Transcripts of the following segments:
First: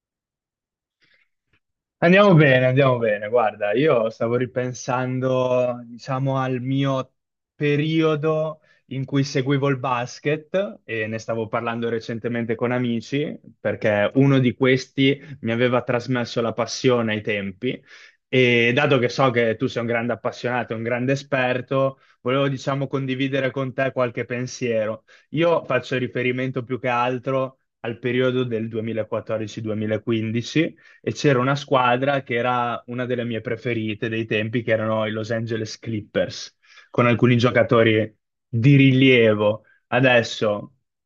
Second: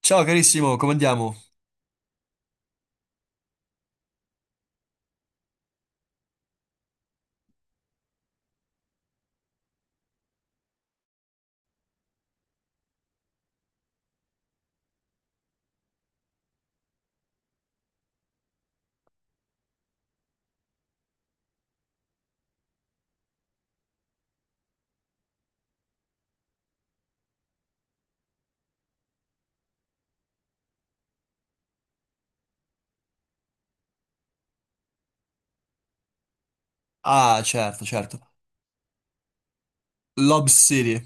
Ciao carissimo, come andiamo? Andiamo bene, andiamo bene. Guarda, io stavo ripensando, diciamo, al mio periodo in cui seguivo il basket e ne stavo parlando recentemente con amici, perché uno di questi mi aveva trasmesso la passione ai tempi e dato che so che tu sei un grande appassionato, un grande esperto, volevo, diciamo, condividere con te qualche pensiero. Io faccio riferimento più che altro al periodo del 2014-2015 e c'era una squadra che era una delle mie preferite dei tempi, che erano i Los Angeles Clippers, con alcuni Ah, certo, giocatori certo. di rilievo. Lob Adesso City.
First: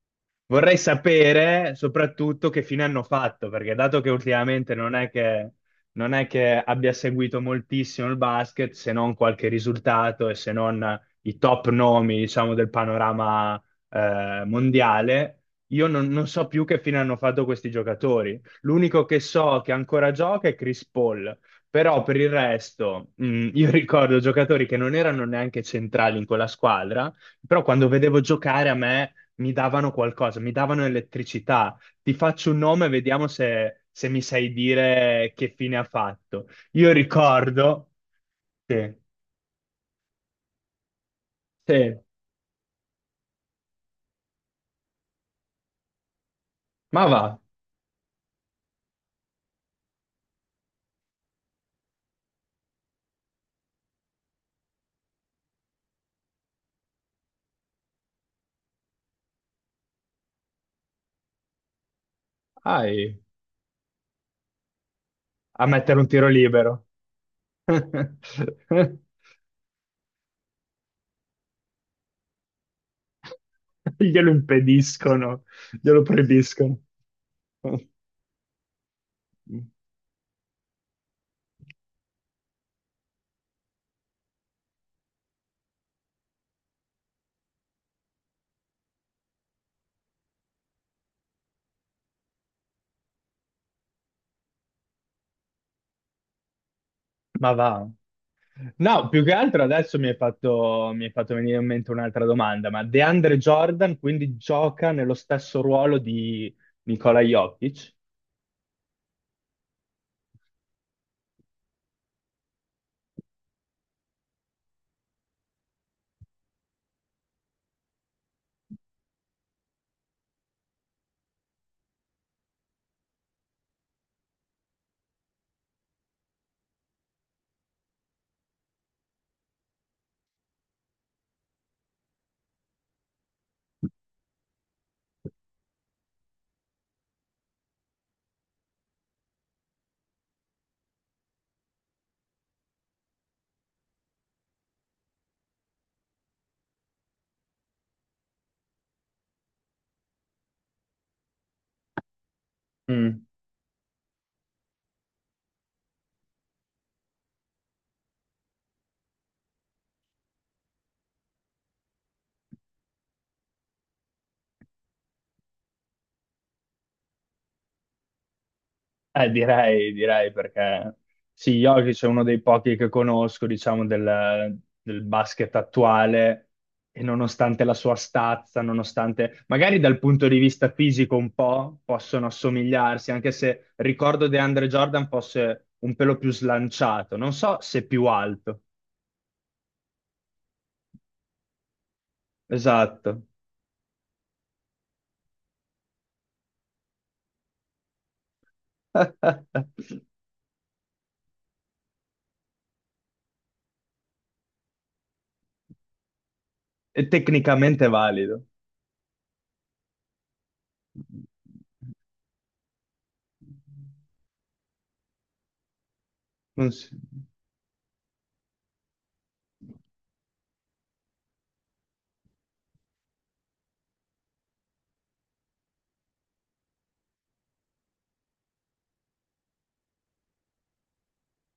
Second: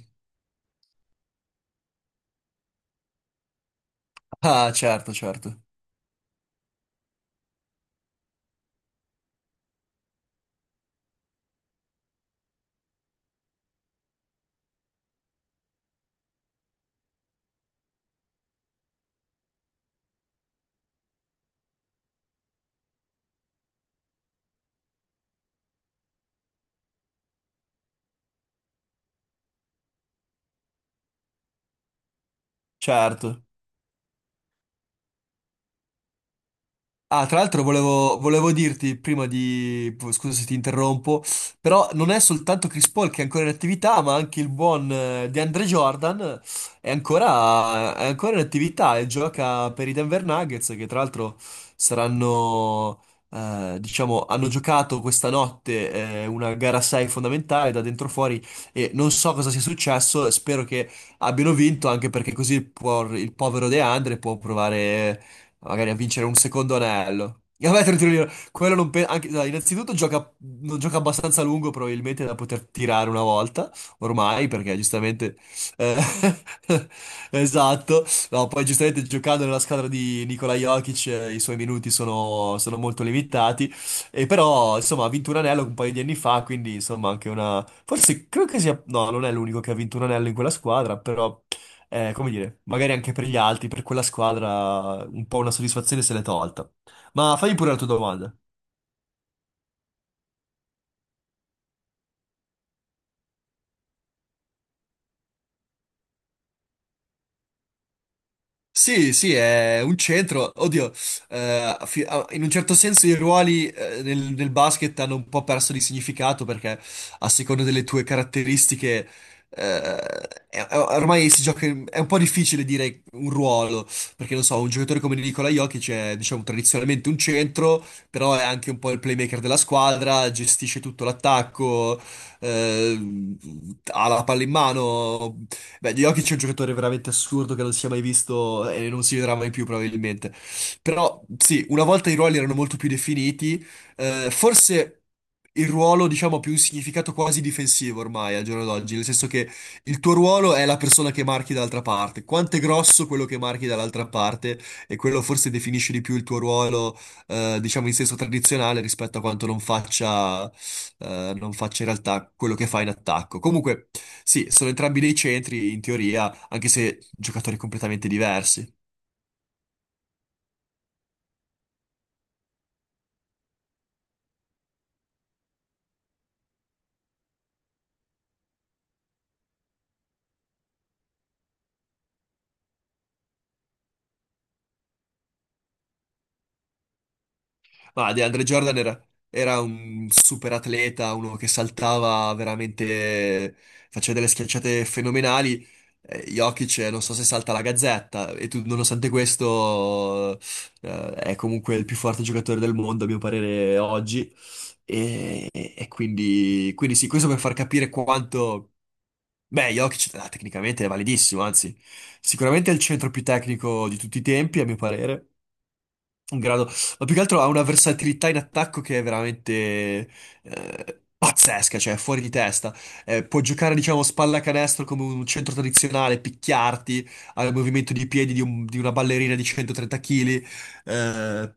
vorrei sapere soprattutto che fine hanno fatto, perché dato che Ah, ultimamente certo, certo. non è che abbia seguito moltissimo il basket, se non qualche risultato e se non i top nomi, diciamo, del panorama mondiale, io non so più che fine hanno fatto questi giocatori. L'unico che so che ancora gioca è Chris Paul, però per il resto, io ricordo giocatori che non erano neanche centrali in quella squadra, però quando vedevo giocare a me mi davano qualcosa, mi davano elettricità. Ti faccio un nome e vediamo Certo. Se mi sai dire che fine ha fatto. Io Ah, tra l'altro ricordo... volevo Sì, dirti prima di... Scusa se ti interrompo, però sì, non è soltanto Chris Paul che è ancora in attività, ma anche il buon DeAndre Jordan è ma va, ancora, è ancora in attività e gioca per i Denver Nuggets, che tra l'altro saranno, diciamo, hanno giocato questa notte una gara 6 fondamentale da dentro fuori e non so cosa sia successo, spero che abbiano vinto anche perché vai il povero DeAndre può provare a magari a mettere un vincere tiro un secondo libero. anello. E vabbè, quello non pe- dai, innanzitutto gioca, non gioca abbastanza a lungo probabilmente da poter tirare una volta, Glielo ormai, perché giustamente... impediscono, eh, glielo proibiscono. esatto. No, poi giustamente giocando nella squadra di Nikola Jokic, i suoi minuti sono molto limitati, e però insomma ha vinto un anello un paio di anni fa, quindi insomma anche una... Forse credo che sia... No, non è l'unico che ha vinto un anello in quella squadra, però, come dire, magari anche per gli altri, per quella squadra, un po' una soddisfazione se l'è tolta. Ma Ma fai pure la tua va. domanda. No, più che altro adesso mi hai fatto venire in mente un'altra domanda, ma DeAndre Jordan quindi gioca nello stesso ruolo di Nikola Jokic? Sì, sì, è un centro. Oddio, in un certo senso i ruoli, nel basket, hanno un po' perso di significato perché, a seconda delle tue caratteristiche, eh, ormai si gioca, è un po' difficile dire un ruolo, perché, non so, un giocatore come Nikola Jokic è, diciamo, tradizionalmente un centro, però è anche un po' il playmaker della squadra, gestisce tutto l'attacco, eh, ha la palla in mano. Beh, Jokic è un giocatore veramente assurdo che non si è mai visto e non si vedrà mai più probabilmente. Però sì, una volta i ruoli erano molto più definiti, forse il ruolo, diciamo, ha più un significato quasi difensivo ormai al giorno d'oggi, nel senso che il tuo ruolo è la persona che marchi dall'altra parte. Quanto è grosso quello Mm. che marchi dall'altra parte, e quello forse definisce di più il tuo ruolo, diciamo, in senso tradizionale, rispetto a quanto non faccia in realtà quello che fa in attacco. Comunque, sì, sono entrambi dei centri, in teoria, anche se giocatori completamente diversi. Direi perché sì, Jokic è uno dei pochi che conosco, diciamo, del basket attuale e nonostante la sua stazza, nonostante magari dal punto di vista fisico un po' possono assomigliarsi, anche se ricordo DeAndre Jordan fosse un pelo più slanciato, non so se più Ma DeAndre alto. Jordan era un super atleta, uno che saltava Esatto. veramente, faceva delle schiacciate fenomenali. Jokic, non so se salta la gazzetta, e tu, nonostante questo, è comunque il più forte giocatore del mondo, a mio parere, oggi. E quindi È sì, questo per far tecnicamente capire valido. quanto... Beh, Jokic, tecnicamente è validissimo, anzi, sicuramente è il centro più tecnico di tutti i tempi, a mio parere, in grado, Non si- ma più che altro ha una versatilità in attacco che è veramente, pazzesca, cioè fuori di testa. Può giocare, diciamo, spalla canestro come un centro tradizionale, picchiarti al movimento di piedi di, di una ballerina di 130 kg,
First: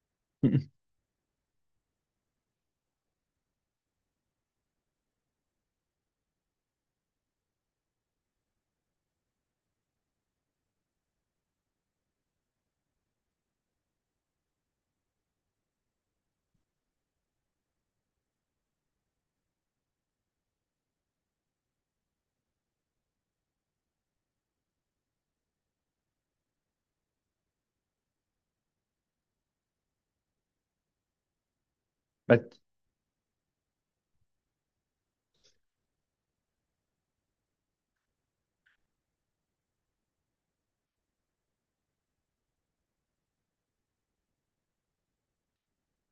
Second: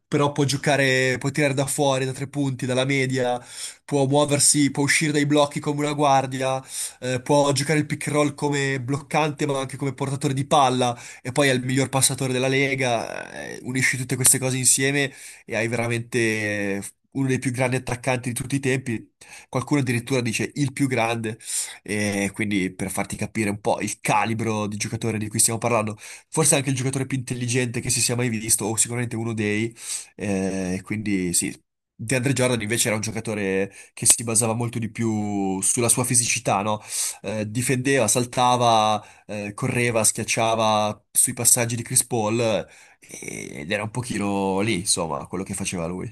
però può giocare, può tirare da fuori, da tre punti, dalla media, può muoversi, può uscire dai blocchi come una guardia, può giocare il pick and roll come bloccante, ma anche come portatore di palla, e poi è il miglior passatore della Lega. Unisci tutte queste cose insieme e hai veramente, eh, uno dei più grandi attaccanti di tutti i tempi. Qualcuno addirittura dice il più grande, e quindi per farti capire un po' il calibro di giocatore di cui stiamo parlando, forse anche il giocatore più intelligente che si sia mai visto, o sicuramente uno dei, quindi sì. DeAndre Beh, Jordan invece era un giocatore che si basava molto di più sulla sua fisicità, no? Difendeva, saltava, correva, schiacciava sui passaggi di Chris Paul, ed era un pochino lì, insomma, quello che faceva lui.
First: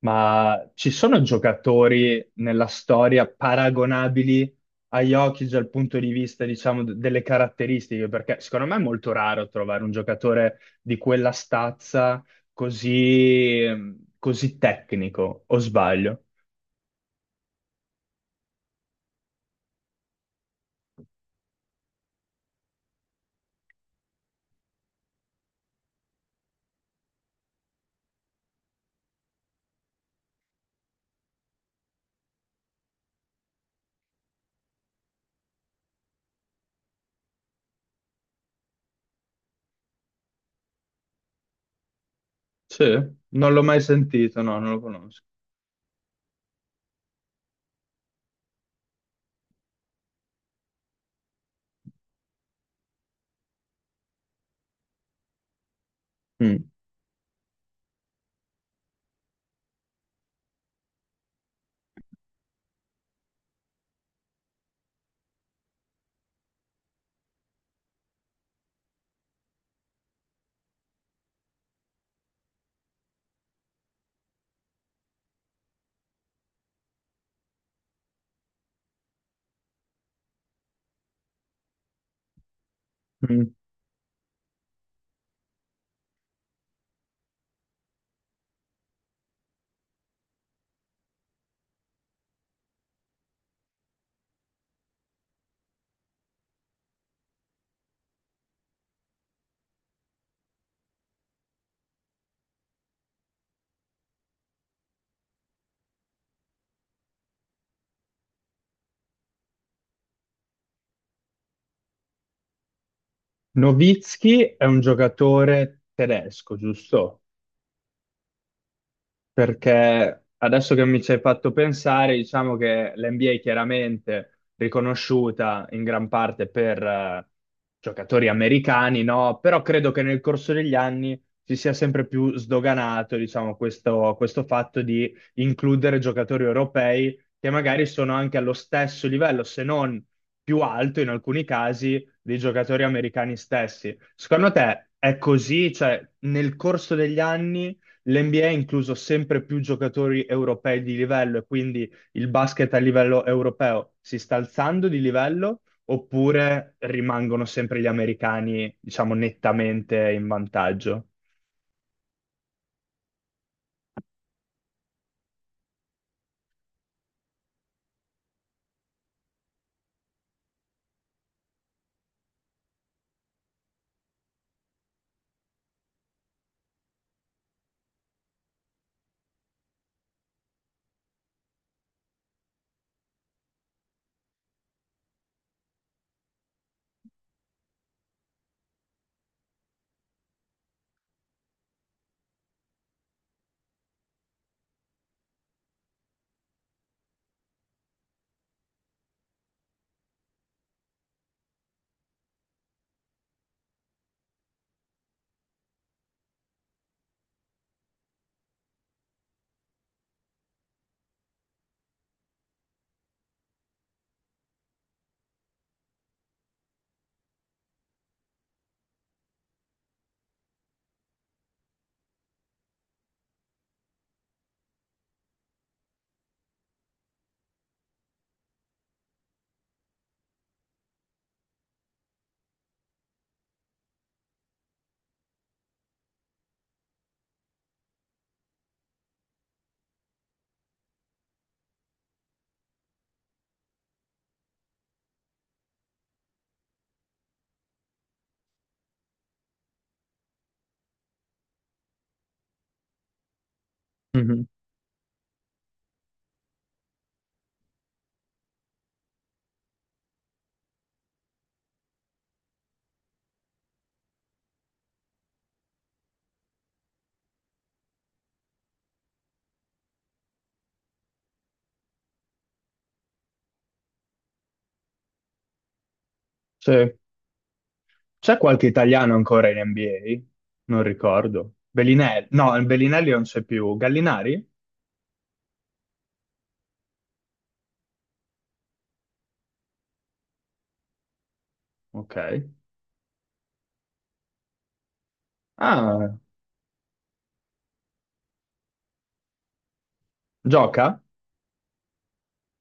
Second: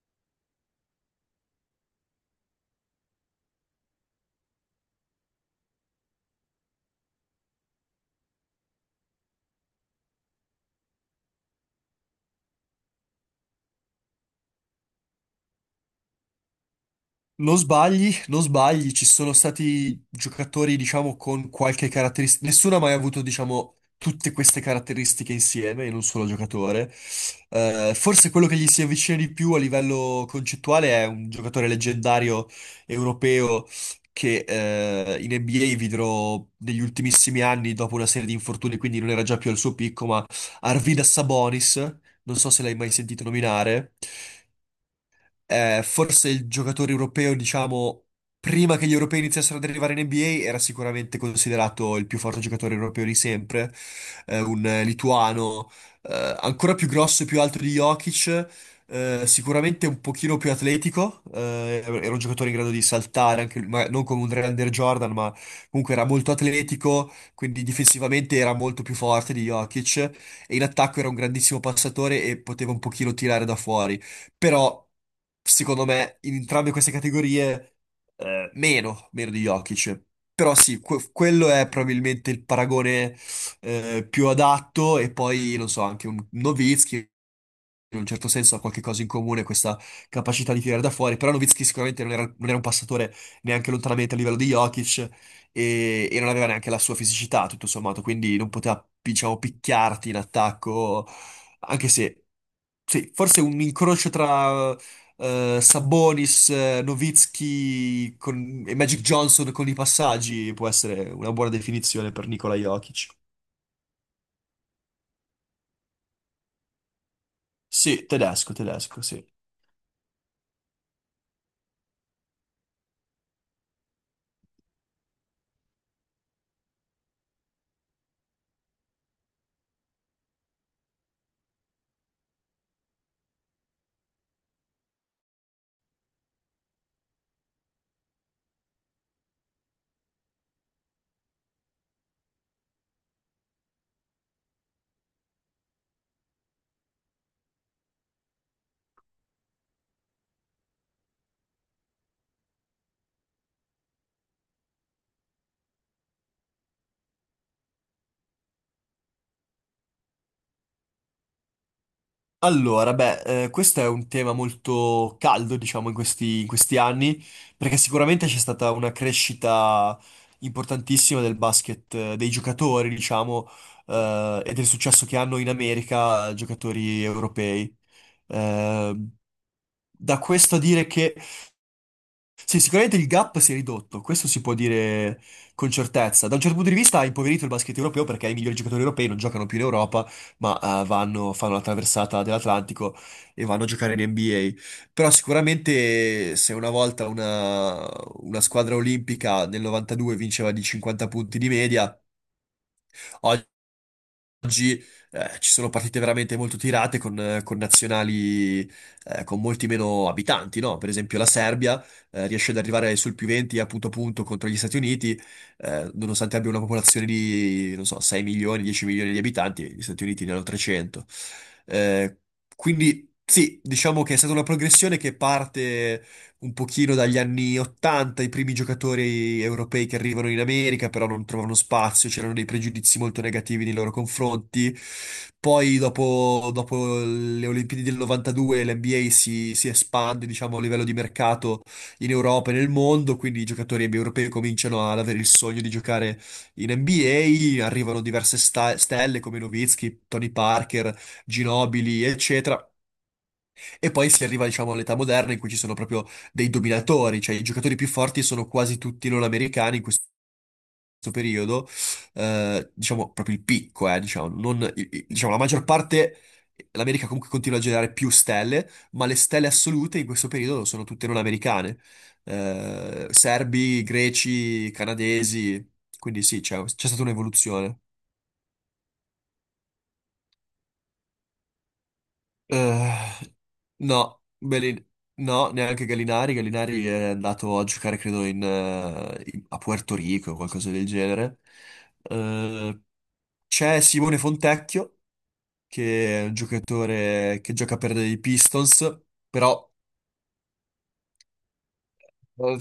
ma ci sono giocatori nella storia paragonabili a Jokic dal punto di vista, diciamo, d- delle caratteristiche? Perché secondo me è molto raro trovare un giocatore di quella stazza così, così tecnico, o sbaglio? Non sbagli, non sbagli, ci sono stati giocatori, diciamo, con qualche caratteristica. Nessuno ha mai avuto, diciamo, tutte queste caratteristiche insieme in un solo giocatore. Forse quello che gli si avvicina di più a livello concettuale è un giocatore leggendario europeo che, in NBA vidrò negli ultimissimi anni dopo una serie di infortuni, quindi non era già più al suo picco, ma Arvidas Sabonis, non so se l'hai Sì, mai sentito non l'ho mai nominare. sentito, no, non lo conosco. Forse il giocatore europeo, diciamo, prima che gli europei iniziassero ad arrivare in NBA, era sicuramente considerato il più forte giocatore europeo di sempre, un lituano, ancora più grosso e più alto di Jokic. Sicuramente un pochino più atletico, era un giocatore in grado di saltare, anche lui, ma non come un Andre Jordan, ma comunque era molto atletico, quindi difensivamente era molto più forte di Jokic, e in attacco era un grandissimo passatore e poteva un pochino tirare da fuori. Però, secondo me, in entrambe queste categorie, meno di Jokic. Però sì, quello è probabilmente il paragone Mm. Più adatto, e poi, non so, anche un Nowitzki in un certo senso ha qualche cosa in comune, questa capacità di tirare da fuori, però Nowitzki sicuramente non era un passatore neanche lontanamente a livello di Jokic, e non aveva neanche la sua fisicità, tutto sommato, quindi non poteva, diciamo, picchiarti in attacco, anche se, sì, forse un incrocio tra, Sabonis, Nowitzki e Magic Johnson con i passaggi, può essere una buona definizione per Nikola Jokic. Nowitzki è un giocatore tedesco, giusto? Sì, tedesco, tedesco, sì. Perché adesso che mi ci hai fatto pensare, diciamo che l'NBA è chiaramente riconosciuta in gran parte per giocatori americani, no? Però credo che nel corso degli anni si sia sempre più sdoganato, diciamo, questo fatto di includere giocatori europei che magari sono anche allo stesso livello, se non più alto in alcuni casi, dei giocatori americani stessi. Secondo te è così? Cioè, nel corso degli anni l'NBA ha incluso sempre più giocatori europei di livello e quindi il basket a livello europeo si sta alzando di livello oppure rimangono sempre gli americani, diciamo, nettamente in vantaggio? Allora, beh, questo è un tema molto caldo, diciamo, in questi anni, perché sicuramente c'è stata una crescita importantissima del basket, dei giocatori, diciamo, e del successo che hanno in America giocatori europei. Eh, Da questo a dire che sì, sicuramente il gap si è ridotto, questo si può dire con certezza. Da un certo punto di vista ha impoverito il basket europeo perché i migliori giocatori europei non giocano più in Europa, ma, vanno, fanno la traversata dell'Atlantico e vanno a giocare in NBA. Però sicuramente se una volta una squadra olimpica nel 92 vinceva di 50 punti di media, oggi, ci sono partite veramente molto tirate con nazionali, con molti meno abitanti, no? Per esempio la Serbia, riesce ad arrivare sul più 20 a punto contro gli Stati Uniti, nonostante abbia una popolazione di, non so, 6 milioni, 10 milioni di abitanti, gli Stati Uniti ne hanno 300. Eh, quindi sì, diciamo che è stata una progressione che parte un pochino dagli anni 80: i primi giocatori europei che arrivano in America, però non trovano spazio, c'erano dei pregiudizi molto negativi nei loro confronti. Poi dopo le Olimpiadi del 92 l'NBA si espande, diciamo, a livello di mercato in Europa e nel mondo, quindi i giocatori europei cominciano ad avere il sogno di giocare in NBA, arrivano diverse stelle come Nowitzki, Tony Parker, Ginobili, eccetera. E poi si arriva, Mhm. diciamo, all'età moderna in cui ci sono proprio dei dominatori, cioè i giocatori più forti sono quasi tutti non americani in questo periodo, diciamo proprio il picco, diciamo, non, diciamo, la maggior parte, l'America comunque continua a generare più stelle, ma le stelle assolute in questo periodo sono tutte non americane. Serbi, greci, canadesi, quindi sì, c'è Sì. stata un'evoluzione. C'è qualche italiano ancora in NBA? Non ricordo. Bellinelli? No, Eh, Bellinelli non c'è più. no, Gallinari? No, neanche Gallinari. Gallinari è andato a giocare, credo, a Puerto Rico o qualcosa del genere. Ok. Eh, C'è Simone Fontecchio, Ah, che è un giocatore che gioca per i Pistons, però... gioca? eh,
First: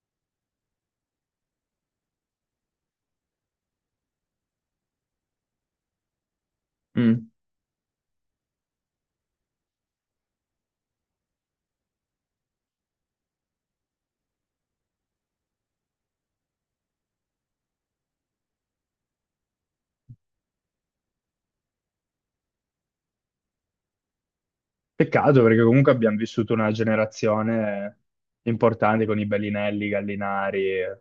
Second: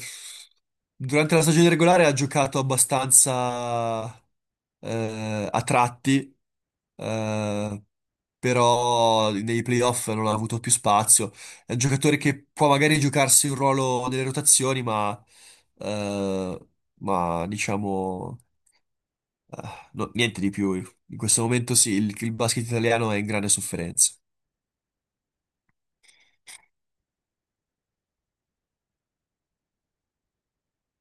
Durante la stagione regolare ha giocato abbastanza, a tratti, Mm. eh, però nei playoff non ha avuto più spazio. È un giocatore che può magari giocarsi un ruolo nelle rotazioni, eh, ma diciamo, eh, niente di più. In questo momento sì, il basket italiano è in grande sofferenza. Peccato perché comunque abbiamo vissuto una generazione importante con i Bellinelli, i Gallinari e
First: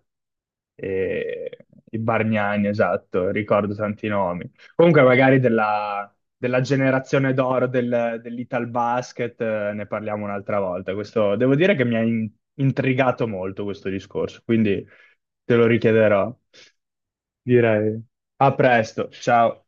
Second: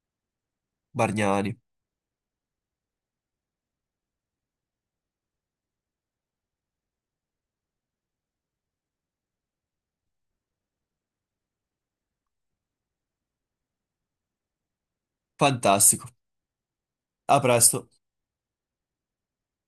e Bargnani, i Bargnani, esatto, ricordo tanti nomi. Comunque magari della generazione d'oro dell'Italbasket ne parliamo un'altra volta. Questo, devo dire che intrigato molto questo discorso, quindi te lo fantastico. richiederò. A presto. Direi a presto, ciao.